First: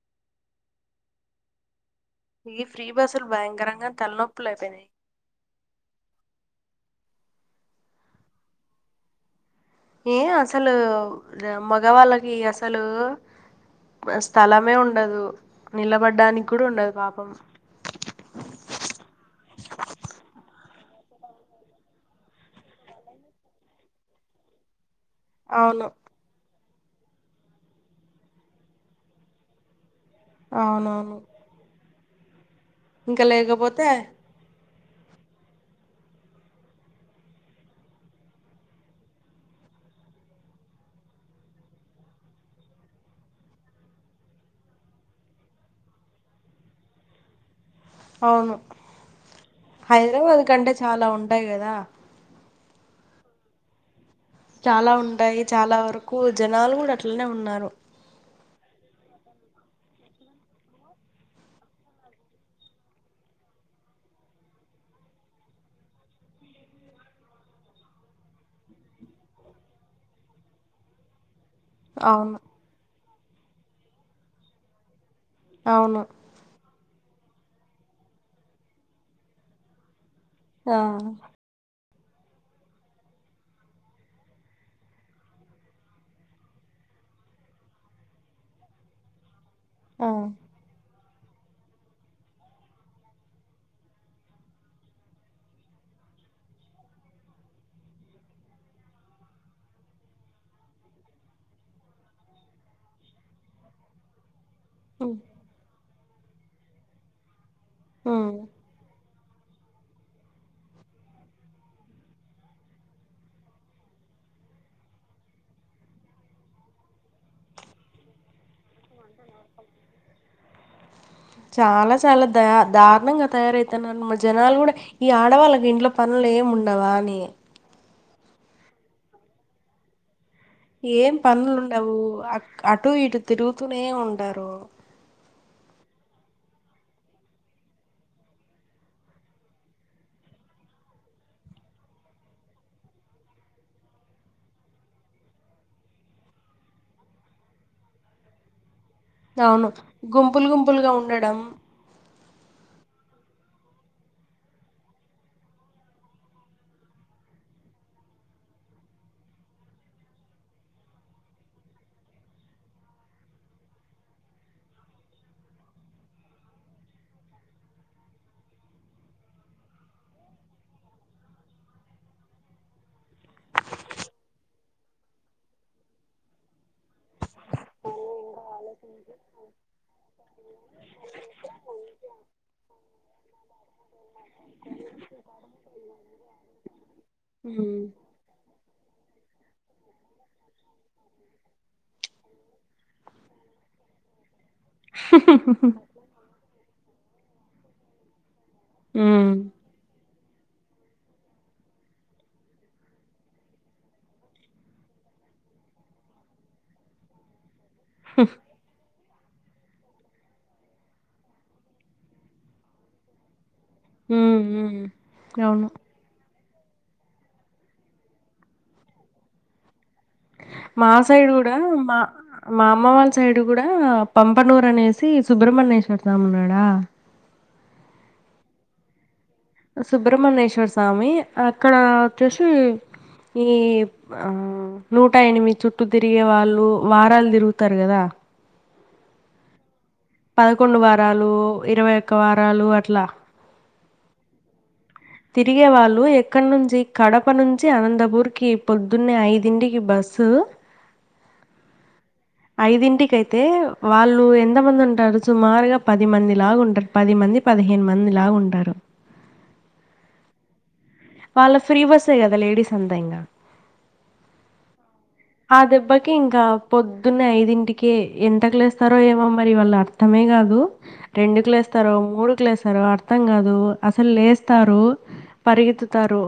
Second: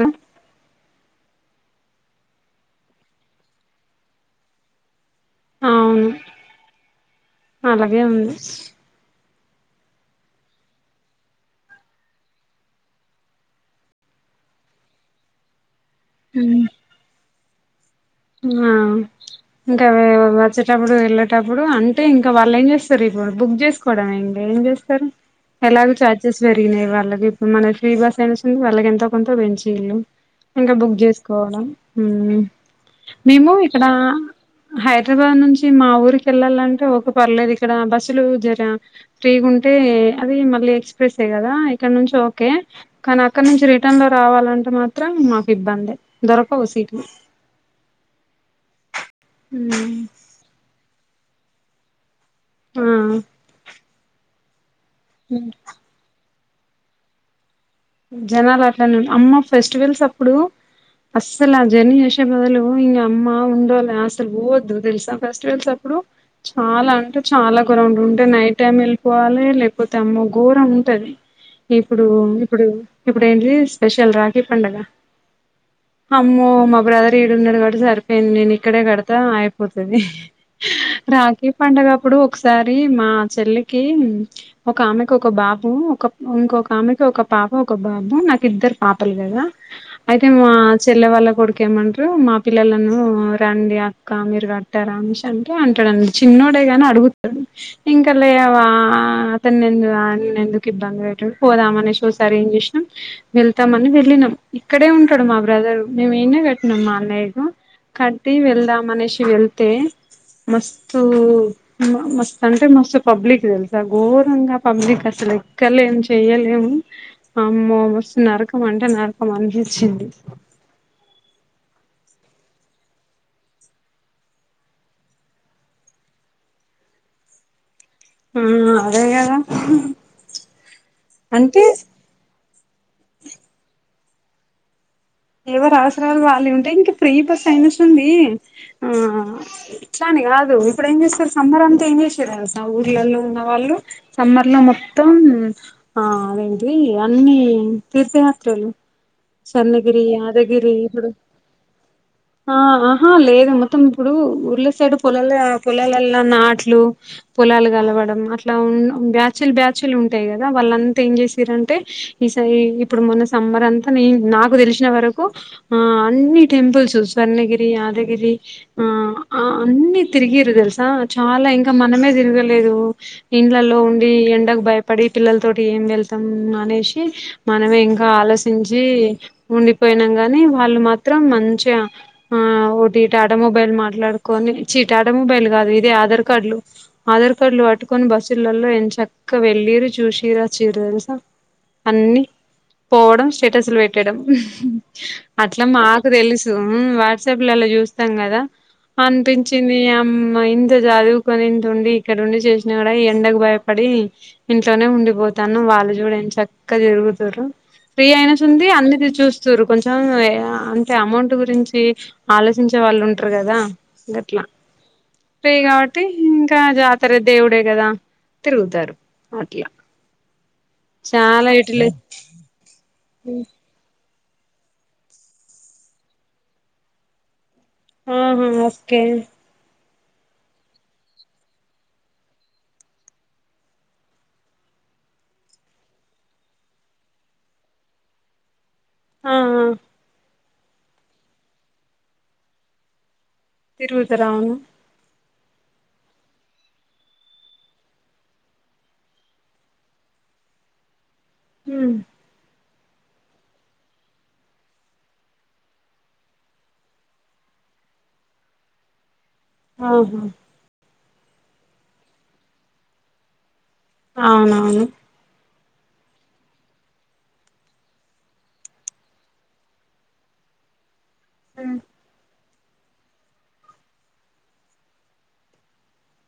హ ఇ ఫ్రీ బస్సులు భయంకరంగ తలనొప్పులు అయిపోయినయి అవును అలాగే ఉంది ఏం అసలు మగవాళ్ళకి అసలూ స్థలమే ఉండదు నిలబడ్డానిగ్గుడ ఉండదు పాపం ఆ ఇంక వె వచ్చేటప్పుడు వెళ్ళేటప్పుడు అంటే ఇంక వాళ్ళెం చేస్తరు ఇప్పుడు బుక్ చేసుకోవడమే ఇంగ ఏం జేస్ స్తరు అవును ఎలాగు చార్జెస్ పెరిగినయి వాళ్ళకి ఇప్పుడు మనకు ఫ్రీ బస్ అని వస్తుంది వాళ్ళకి ఎంతో కొంత పెంచిళ్ళు ఇంక బుక్ అవునవును జేసుకోవాల ఉమ్ ఇంకా మేము ఇక్కడ లేకపోతే ఆ హైదరాబాద్ నుంచి మా ఊరికి ఎళ్ళాలంటే ఒకే పర్లేదు ఇక్కడ బస్సులు జర ఫ్రీగుంటయి అదే మళ్ళీ ఎక్స్ప్రెస్ ఏ గదా ఇక్కడ్నుంచి ఓకే కనీ అక్కణ్ణుంచి రిటర్న్ లో రావాలంటే మాత్రం మాకు ఇబ్బందే దొరకవు సీట్లు అవును ఉమ్ హైదరాబాద్ కంటే చాలా ఉంటయి కదా ఉమ్ చాలా ఉంటాయి ఉమ్ చాలా వరకు జనాలు గూడ అట్లనే ఉన్నారు జనాలట్లానే ఉన్ అమ్మ ఫెస్టివల్స్ అప్పుడు అస్సలు ఆ జర్నీ చేసే బదులు నీ యమ్మ ఉండాలె అస్సలు పోవొద్దు తెలుసా ఫెస్టివల్స్ అప్పుడు చాలా అంటే చాలా గోరం ఉంటే నైట్ టైమ్ ఎళ్ళిపోవాలే లేకపోతే అమ్మో ఘోరం ఉంటది ఇప్పుడు అవును ఇప్పుడు ఇప్పుడేంటిది స్పెషల్ రాఖీ పండగ అవును అమ్మో మా బ్రదర్ ఈడున్నడు గాబట్టి సరిపోయింది నేను ఇక్కడే కడతా అయిపోతది ఆ ఈ పండగ అప్పుడు ఒకసారి మా చెల్లికి ఒకామెకి ఒక బాబు ఒక ఇంకొక ఆమెకి ఒక పాప ఒక బాబు నాకిద్దరు పాపలు కదా ఆ అయితే మా చ్ చెల్లె వాళ్ళ కొడుకేమంట్రు మా పిల్లలను రండి అక్క మీరు గట్టరా మిష్ అంటే అంటడండి చిన్నోడే గని అడుగుతడు ఇంకలేవా అతన్ని ఎందు ఆయనను ఎందుకు ఇబ్బంది పెట్టుడు పోదామనేసి వస్ సారేం జేసినం వెళ్తమని వెళ్లినం ఇక్కడే ఉమ్, ఉంటడు మాబ్ బ్రదర్ మేము ఈన్నే కట్టినం మా అన్నయ్యకు కట్టి ఉమ్. వెళ్దాం అనేసి వెళ్తే మస్తు మస్తు అంటే మస్తు పబ్లిక్ తెలుసా ఘోరంగా పబ్లిక్ అసలు ఎక్కడ్లేన్ జన్ చెయ్యలేము అమ్మో మస్త్ నరకం అంటే నరకం అనిపిచ్చింది చాలా చాలా దయా దారుణంగ తయారయితన్నారు మా జనాలు గూడ ఈ ఆడవాళ్ళకి ఇంట్లో పనులేం ఉండవా అని ఉమ్ అదేగదా ఏం పనులుండవు అక్ అటు ఇటు తిరుగుతూనే ఉంటారు ఎవరి అవసరాలు వాల్లయ్ ఉంటయ్ ఇంక ఫ్రీ బస్ అయినసంది ఆ అట్లని గాదు ఇప్పుడేం జేస్తురు సమ్మర్ అంతా ఏం చేసిర్రు తెల్సా ఊర్లల్లో ఉన్న వాళ్ళు సమ్మర్ లో మొత్తం ఆ అవేంటియి అన్నీ తీర్థయాత్రలు అవును స్వర్ణగిరి గుంపులు యాదగిరి గుంపులుగా ఇప్పుడు ఉండడం ఆ ఆహా లేదు మొత్తం ఇప్పుడు ఊర్ళ సైడు పొలాల పొలాలల్ల నాట్లు పొలాలు కలవడం అట్ల ఉన్ బ్యాచులు బ్యాచులు ఉంటాయి కదా వాళ్ళంతా ఏం చేసిర్రంటే ఈసయి ఇప్పుడు మొన్న సమ్మర్ అంతా నే నాకు తెలిసిన వరకు ఆ అన్ని టెంపుల్స్ స్వర్ణగిరి యాదగిరి ఆ ఆ అన్ని తిరిగిరు తెలుసా చాలా ఇంకా మనమే తిరగలేదు ఇండ్లలో ఉండి ఎండకు భయ పడి పిల్లల తోటి ఏం వెళ్తాం అనేసి మనమే ఇంగ ఆలోచించి ఉండిపోయినాం గానీ వాళ్ళు మాత్రం మంచిగా ఆ ఓటి టాటా మొబైల్ మాట్లాడుకొని చి టాటా మొబైల్ కాదు ఇదే ఆధార్ కార్డులు ఆధార్ కార్డులు ఉమ్. పట్టుకొని బస్సులల్లో ఎం చక్క వెళ్ళిర్రు చూసిరు వచ్చిర్రు తెలుసా అన్ని పోవడం స్టేటస్లు పెట్టడం అట్ల మాకు తెలుసు వాట్సాప్ లల్లో చూస్తాం కదా ఉమ్, అనిపించి చ్చింది అమ్మ ఇంత చదువుకొని ఇంత ఉండి ఇక్కడ ఉండి చేసిన కూడా ఎండకు భయపడి ఇంట్లోనే ఉండిపోతాను వాళ్ళు చూడు ఎన్ చక్క తిరుగుతుర్రు ఫ్రీ అయినట్టుంది అన్ని చూస్తుర్రు కొంచెం అంటే అమౌంట్ గురించి ఆలోచించే వాళ్ళు ఉంటారు కదా గట్ల ఉమ్, ఉమ్. ఫ్రీ అవును కాబట్ అంటే ఇంగ జాతర దేవుడే కదా తిరుగుతారు అట్లా మా సైడు చాలా కూడా ఇటులే మా మా అమ్మ వాళ్ళ సైడ్ కూడా పంపనూరు అనేసి సుబ్రహ్మణ్యేశ్వర్ స్వామి ఉన్నాడా ఆహా ఓకే సుబ్రహ్మణ్యేశ్వర స్వామి అక్కడ వచ్చేసి ఈ ఆ నూట ఎనిమిది చుట్లు తిరిగే వాళ్ళు వారాలు తిరుగుతారు కదా ఆ ఆ పదకొండు వారాలు ఇరవై ఒక్క వారాలు అట్ల తిరుగుతరు అవును తిరిగే వాళ్ళు ఎక్కడ నుంచి కడప నుంచి అనంతపూర్ కి పొద్దున్నే ఐదింటికి బస్సు మ్మ్ ఐదింటికి అయితే వాళ్ళు ఎంతమంది ఉంటారు సుమారుగా పది మంది లాగా ఉంటారు పది మంది పదిహేను మంది లాగా ఉంటారు అవును వాళ్ళ ఫ్రీ బస్సే కదా లేడీస్ అంతా ఇంగ అవునవును ఆ దెబ్బకి ఇంకా పొద్దున్నే ఐదింటికి ఎంతకు లేస్తారో ఏమో మరి వాళ్ళ అర్ తమే కాదు రెండుకు లేస్తారు మూడుకు లేస్తారో అర్థం కాదు అసలు లేస్తారు పరిగెతు తారు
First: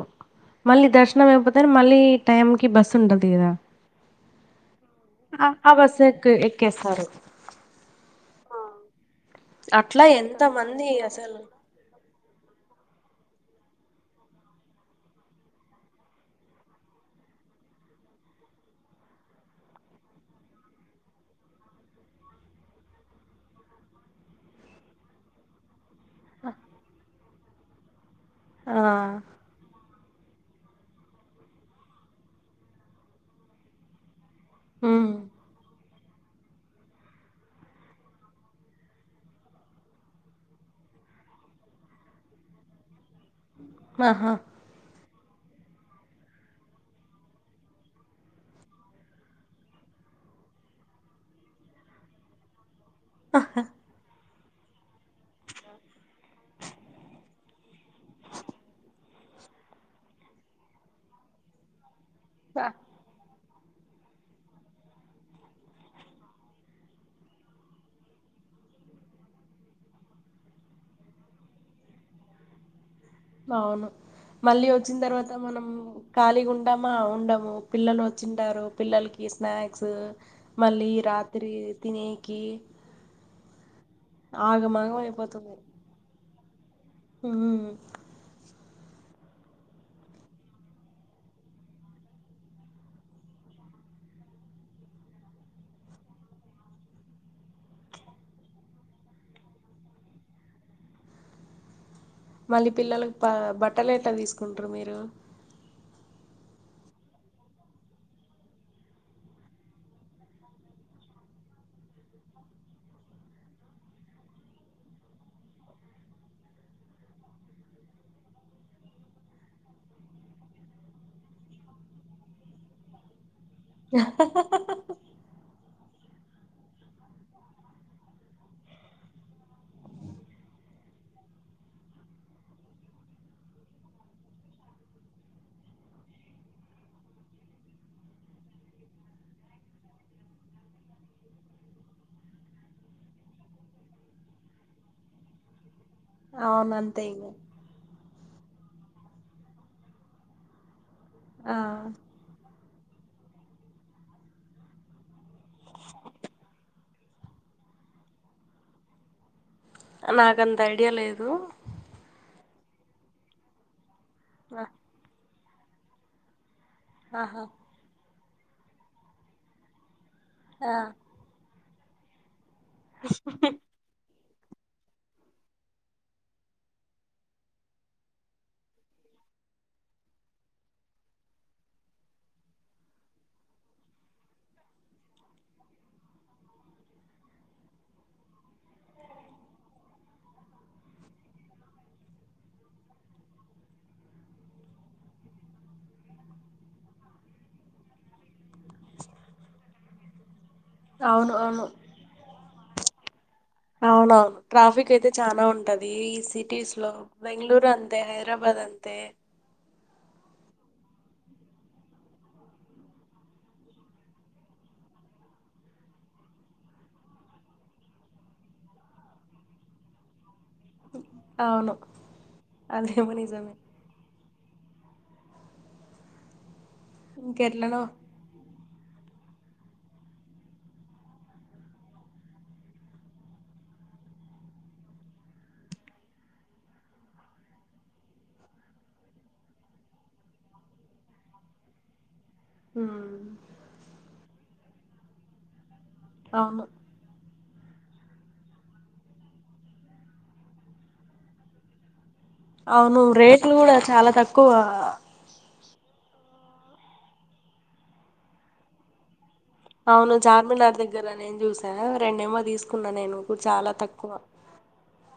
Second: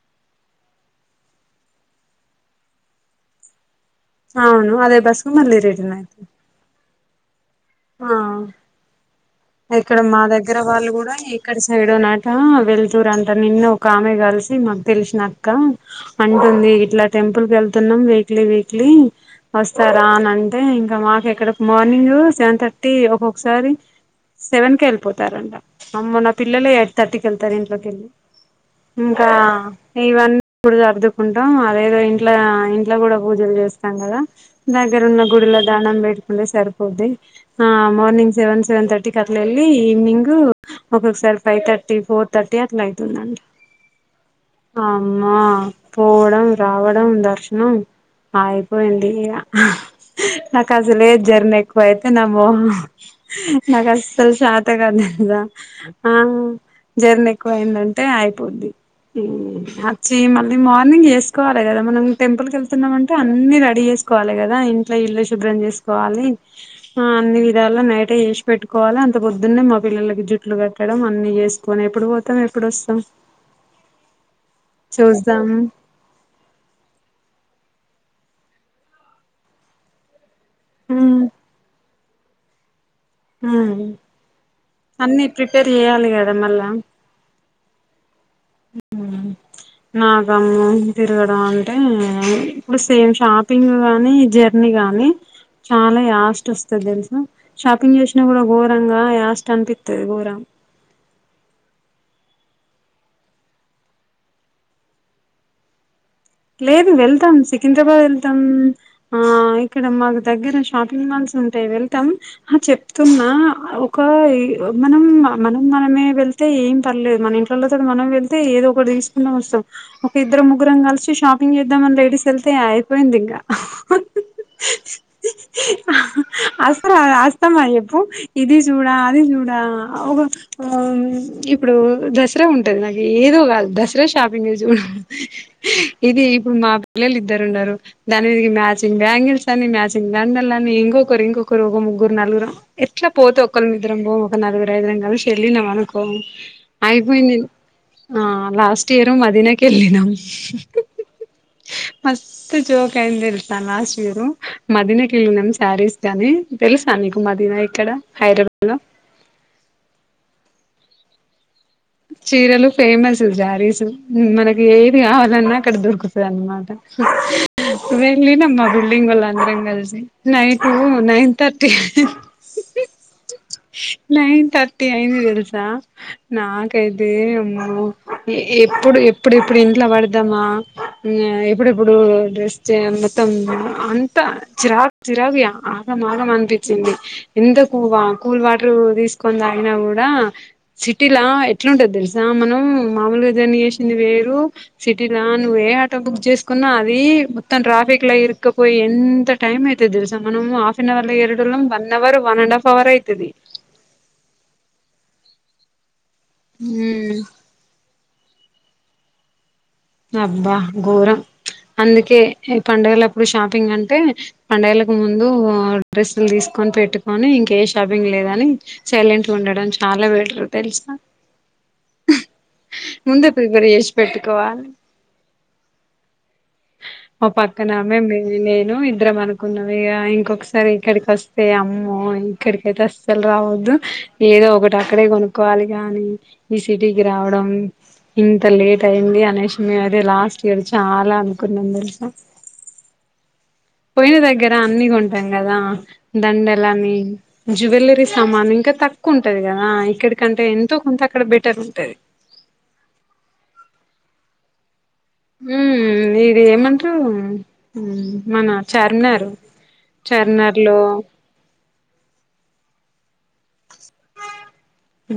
మళ్ళీ దర్శనం అయిపోతనే మళ్ళీ టైం కి బస్సు ఉండదు కదా అవును అదే బస్సుకు ఆ మళ్ళీ ఆ రిటర్న్ బస్ ఎక్ అయితరు ఎక్కేస్తారు ఆ ఇక్కడ అట్లా మా దగ్గర ఎంతమంది వాళ్ళు కూడా అసలు ఇక్కడ సైడో నాట వెల్తురు అంట నిన్న ఒక ఆమె కలిసి మాకు తెలిసినక్క అంటుంది ఇట్లా టెంపుల్ కి వెళ్తున్నాం వీక్లీ వీక్లీ వస్తారా అని అంటే ఇంకా మాకు ఇక్కడ మార్నింగ్ సెవన్ థర్టీ ఒకొక్కసారి సెవెన్ కే వెళ్ళిపోతారంట అమ్మో నా పిల్లలే ఎయిట్ థర్టీ ళ్తారు ఇంట్లోకెళ్ళి ఆ! ఇంకా ఇవన్నీ ఇప్పుడు సర్దుకుంటాం అదేదో ఇంట్లో ఇంట్లో కూడా పూజలు చేస్తాం కదా దగ్గర హ్మ్. ఉన్న గుడిలో దానం బేట్కుంటే సరిపోది ఆ మార్నింగ్ సెవెన్ సెవెన్ తర్టీకి అట్ల ఎల్లి ఈవ్నింగ్ ఒక్కొక్కసారి ఫైవ్ థర్టీ ఫోర్ థర్టీ అట్ల అయితుందండి. ఆహా అమ్మా పోవడం, రావడం, దర్శనం ఆ అయిపోయింది ఇగా నాకసలే జర్నీ ఎక్కువయితే, తే నమో నాకసలు షాతగాదు ఇగా ఆ జర్నీ ఎక్కువయిందంటే అయిపోద్ది. ఉమ్ అచ్చి మళ్ళీ మార్నింగ్ ఎసుకోవాలి కదా మనం. టెంపుల్ కి ఎళ్తున్నామంటే, అన్ని రెడీ చేసుకోవాలి కదా ఇంట్లో ఇల్లు శుభ్రం చేసుకోవాలి. ఆ అన్ని విధాల నైటే చేసి పెట్టుకోవాలి, అంత పొద్దున్నే మా పిల్లలకి జుట్లు కట్టడం అన్ని చేస్ కోని ఎప్పుడు పోతాం ఎప్పుడు వస్తాం. అవును మళ్ళీ వచ్చిన్ తర్వాత చూద్దాం మనం ఖాళీగా ఉంటామా? ఉండము. పిల్లలు వచ్చింటారు, పిల్లలకి స్నాక్స్ మళ్ళీ రాత్రి తినేకి ఆగమాగం అన్నీ ప్రిపేర్ చెయాలి కదా మళ్ళా ఆ ఉ నాకమ్మో తిరగడం అంటే, ఇప్పుడు సేమ్ షాపింగ్ గానీ జర్ అన్ని గాని చాలా యాస్ట్ వస్తది తెలుసా షాపింగ్ చేసినా కూడ ఘోరంగా యాస్ట్ అనిపితది ఘోరం మళ్ళీ పిల్లలకి బా బట్టలెట్ల తీసుకుంట్రు మీరు? లేదు వెళ్తాం సికింద్రాబాద్ వెళ్తాం ఆ ఇక్కడ మాకు దగ్గర షాపింగ్ మాల్స్ ఉంటాయి వెళ్తాం ఆ చెప్తున్నా ఒకా ఈ మనం మనం మనమే వెళ్ తే ఏం పర్లేదు మన ఇంట్లలోల తోటి మనం వెళ్తే ఏదో ఒకటి తీసుకున్నా వస్తాం, ఒక ఇద్దరు ముగ్రం కలిసి షాపింగ్ చేద్దామని లేడీస్ వెళ్తే అయిపోయింది ఇంగ [unintelligible] ఆ అసలు అది అస్తమా చేప్పు ఇది చూడా అది చూడా ఆ ఒక ఆ ఇప్పుడు దసరా ఉంటది, నాకు ఏదో కాదు దసరా షాపింగ్ చూసి చూడ [unintelligible] ఇది ఇప్పుడు మా పిల్లలు ఇద్దరు ఉండారు. దాని మీదికి మ్యాచింగ్ బ్యాంగిల్స్ అని మ్యాచింగ్ దండలని, ఇంకొకరు ఇంకొకరు ఒక ముగ్గురు నలుగురు ఎట్లా పోతే ఒకళ్ ఇద్రం పో, ఒక నలుగురు ఐదుగురం కలిసి వెళ్లినమనుకో కో అవును అంతే ఇంగ అయిపోయింది, ఆ లాస్ట్ ఇయర్ మదీనాకి ఎల్లినమ్. ఆ మస్తు జోక్ అయింది తెలుసా లాస్ట్ ఇయరు, మదీనకి ఎళ్ళినాం శారీస్ కని తెలుసా నీకు మాదీనా ఎక్కడ హైద్రా లో నాకంత ఐడియ లేదు చీరలు ఫేమస్ జారీస్ ఆ, మనకి ఏ కావాలన్నా అక్కడ దోర్కుతయి అన్మాట ఆహా ఆ వెళ్ళనమ్ మా బల్డింగ్ ఒళ్ళం అందరం కలిసి నైటు ఆ నైన్ థర్ తే [unintelligible] నైన్ థర్టీ అయింది తెలుసా నా [unintelligible] ఎప్పుడు ఎప్పుడు ఎప్పుడు ఇంట్లో పడదామా, ఎప్పుడెప్పుడు డ్రెస్ చేయజ్ మొత్తం అంత చిరా చిరాకు ఇగ ఆగంమాగం అనిపించింది. ఎంత [unintelligible] కూల్ వాటర్ తీసుకొని తాగిన కూడా సిటీలా ఎట్లుంటది తెలుసా మనం మామూలుగా దేని చేసింది వేరు, సిటీలా నువ్వే ఆటో బుక్ చేసుకున్నా, అది మొత్తం ట్రాఫిక్ లా ఇరుకపోయి ఎంత టైమ్ అవుతుది తెలుస మనం హాఫ్న్ అవర్ల ఎ అవును ఏడుం అవును one hour one and half hour అయితది అవునవును ట్రాఫిక్ అయితే చాల ఉంటది ఈ సిటీస్ లో ఉమ్ బెంగళూరు అంతే హైదరాబాద్ అంతే అబ్బా ఘోరం అందుకే ఈ పండగలప్పుడు షాపింగ్ అంటే పండుగలకు ముందు డ్రెస్సులు తీసుకొని పెట్టుకొని ఇంకే షాపింగ్ లేదని సైలెంట్గ ఉండడం చాలా బెటర్ తెలుసా అవును అదేమో ముందే నిజమే ప్రిపేర్ చేసి పెట్టుకోవాలి మా ఇంకెట్లనో పక్కనమే [unintelligible] ఇద్దరం అనుకున్నవి ఇ ఇంకొకసారి ఇక్కడికి వస్తే అమ్మో ఇక్కడికైతే అసలు రావద్దు ఏదో ఒకటి అక్కడే కొనుక్కోవాలి గాని ఈ సిటీకి రావడం ఇంత లేట్ అయింది అనేసి మేము అదే లాస్ట్ ఇయర్ చాల అనుకున్నాం తెలుసా ఆ పోయిన దగ్గర అన్ని కొంటాం కదా అవును దండలని జ్యువెలరీ సామాన్ ఇంక తక్కువ ఉంటది కదా ఇక్కడికంటే ఎంతో కొంత అక్కడ బెటర్ ఉంటది అవును రేట్లు కూడ చాలా తక్కువ ఉ ఇది ఏమంటారు మన చార్మినారు అవును చార్మినార్ చార్మినారులో దగ్గర నేను చూస రెండేమో తీసుకున్నా నేను చాల తక్కువ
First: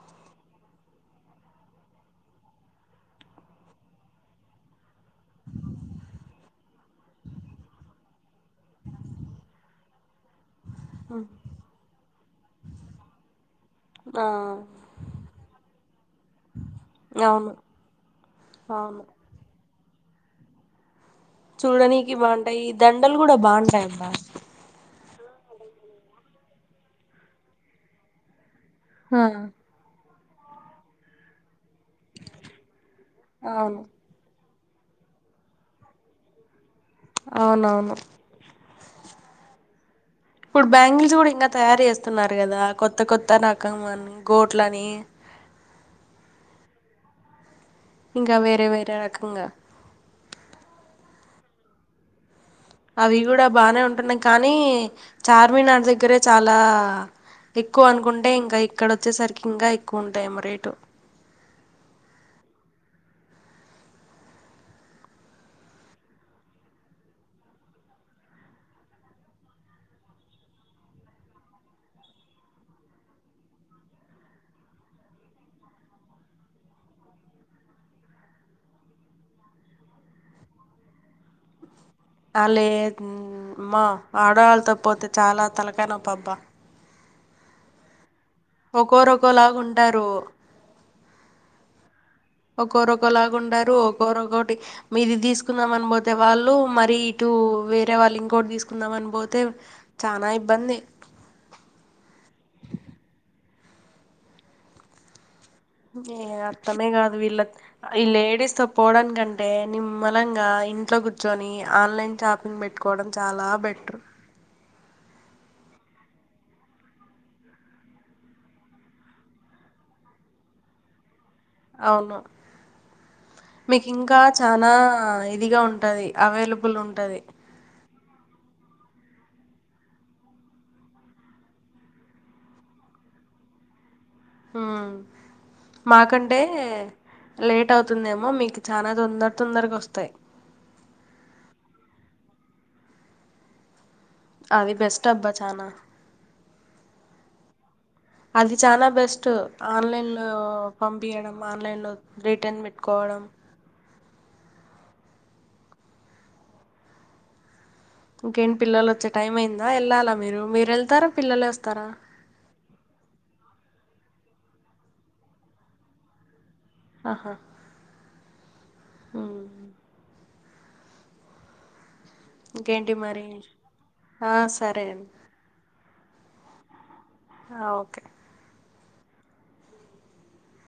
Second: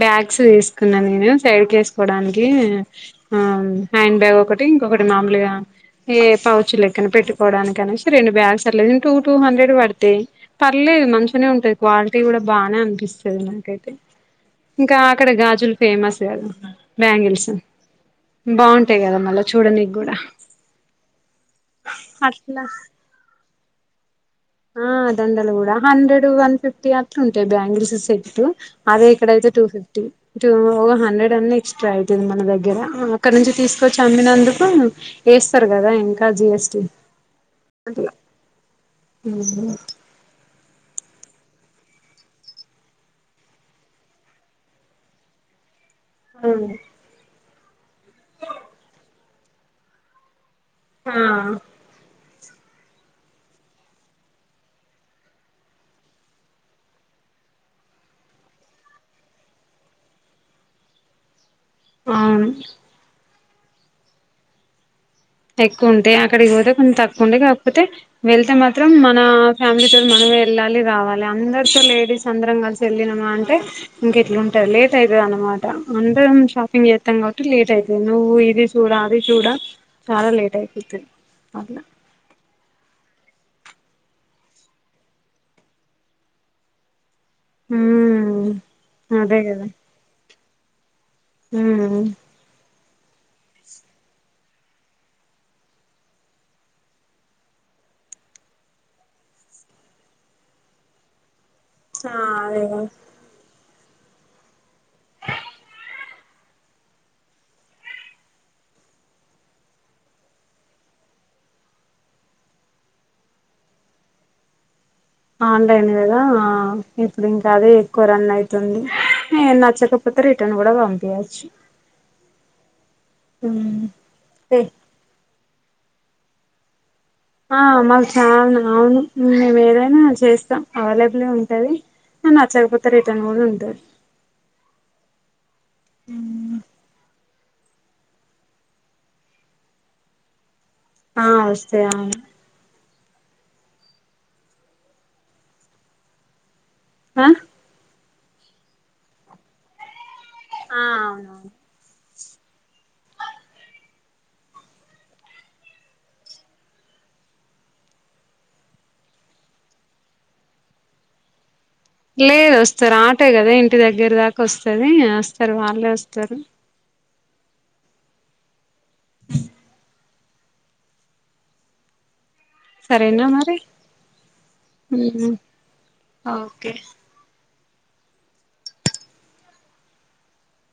బ్యాగ్స్ తీసుకున్నా నేను సైడ్కి వేసుకోడానికి ఆ హ్యాండ్ బ్యాగ్ ఒకటి ఇంకొకటి మామూలుగా ఏ పౌచ్ లె పక్కన పెట్టుకోవడానికనేసి రెండు బ్యాసర్ల కు టూ టూ హండ్రెడ్ [unintelligible] పర్లేదు మంచినే ఉంటంది క్వాలిటీ కూడ బాగానే అనిపిస్తది నాకైతే ఆ ఇంకా అక్కడ గాజులు ఫేమస్ కదా బ్యాంగిల్స్ అవును బాగుంటాయ్ అవును కదా మళ్ళ చూడానికి కూడ చూడానికి బాగుంటాయి ఈ దండలు కూడా బాగుంటాయిబ్బ ఆ దండలు కూడ హండ్రెడ్ వన్ ఫిఫ్టీ అట్లుంటాయి బ్యాంగిల్స్ సెట్ అదే ఆ ఇక్కడైతే టూ ఫిఫ్టీ టూ ఒక హండ్రెడ్ అన్ని ఎక్స్ట్రా అయితుంది మన దగ్గర అక్కడ నుంచి అవును తీసుకొచ్చి అమ్మినందుకు వేస్తారు కదా ఇంకా జిఎస్టి అవునవును హు ఇప్పుడు బ్యాంగిల్స్ కూడ ఇంకా తయారు చేస్తున్నారు కదా కొత్త కొత్త రక అని గోట్లని హ ఇంక వేరే వేరే రకంగా ఆ అవి కూడ బానే ఉంటన్నాయి కానీ చార్మినార్ దగ్గరే చాల ఎక్కువ అనుకుంటే ఇంకా ఇక్కడ వచ్చేసరికి ఇంకా ఎక్కువ ఉంటాయమో రేటు అవున్ ఎక్కువ ఉంటే అక్కడికి పోతే కొన్ని తక్కువ ఉంటే కాకపోతే వెళ్తే మాత్రం మన ఫ్యామిలీతోని మనమే వెళ్ళాలి రావాలి అందరితో లేడీస్ అందరం కలిసి వెల్లినమా అంటే ఇంకెట్లుంటారు లేట్ అయితది అనమాట అంటే షాపింగ్ చేత్తాం కాబట్టి లేట్ అయితది నువ్వు ఇది చూడ అది చూడ చాలా లేట్ అయిపోతది అది అ లేదు మా ఆడవాళ్ళతో పోతే చాలా తలకాయనొప్పబ్బా హ్మ్ ఒక్కోరు ఒక్కోలాగ ఉంటారు హ్మ్ ఒక్కోరు ఒక్కోలాగా ఉండరు ఒక్కోరు ఒక్కోటి మీది తీసుకుందాం అని పోతే వాళ్ళు మరి ఇటు వేరే వాళ్ళు ఇంకోటి తీసుకుందాం అని పోతే చానా ఇబ్బంది [unintelligible] ఏ అర్థమే కాదు వీళ్ళక్ ఈ లేడీస్ తో పోవడానికంటే నిమ్మలంగా ఇంట్లో కూర్చొని ఆన్లైన్ షాపింగ్ పెట్టు కోడం చాలా బెట్రు ఆన్లైన్ కదా ఆ ఇప్పుడు ఇంకా అదే ఎక్కువ రన్ అయితుంది ఏ నచ్చకపోతే రిటర్న్ కూడా పంపియొచ్చు అవును మీకింకా ఉమ్ చానా ఇదిగా ఉంటది అవైలబుల్ ఉంటది ఆ మాకు చానా అవును మేము ఏదైనా చేస్తాం అవైలబులే ఉంటది అ నచ్చక పోతే రిటర్న్ కూడా ఉంటది హా మాకంటే లేట్ అవుతుందేమో మీకు చానా తొందర తొందరగొస్తాయి ఆ వస్తాయి అవును అది బెస్ట్ అబ్బా చానా హా అది చాలా బెస్ట్ ఆన్లైన్ లో ఆ పంపియడం అవునవును ఆన్లైన్ లో రిటర్న్ పెట్టుకోవడం ఇంకేంటి పిల్లలు వచ్చే టైం అయిందా వెళ్ళాలా మీరు మీరు వెళ్తారా పిల్లలే వస్తారా లేదు వస్తారు ఆటో కదా ఇంటి దగ్గర దాకా వస్తది వస్తరు వాళ్ళే వస్తారు అహా హ్మ్ సరేనా మరి ఆ సరే అండి హ్మ్ ఓకే హా ఓకే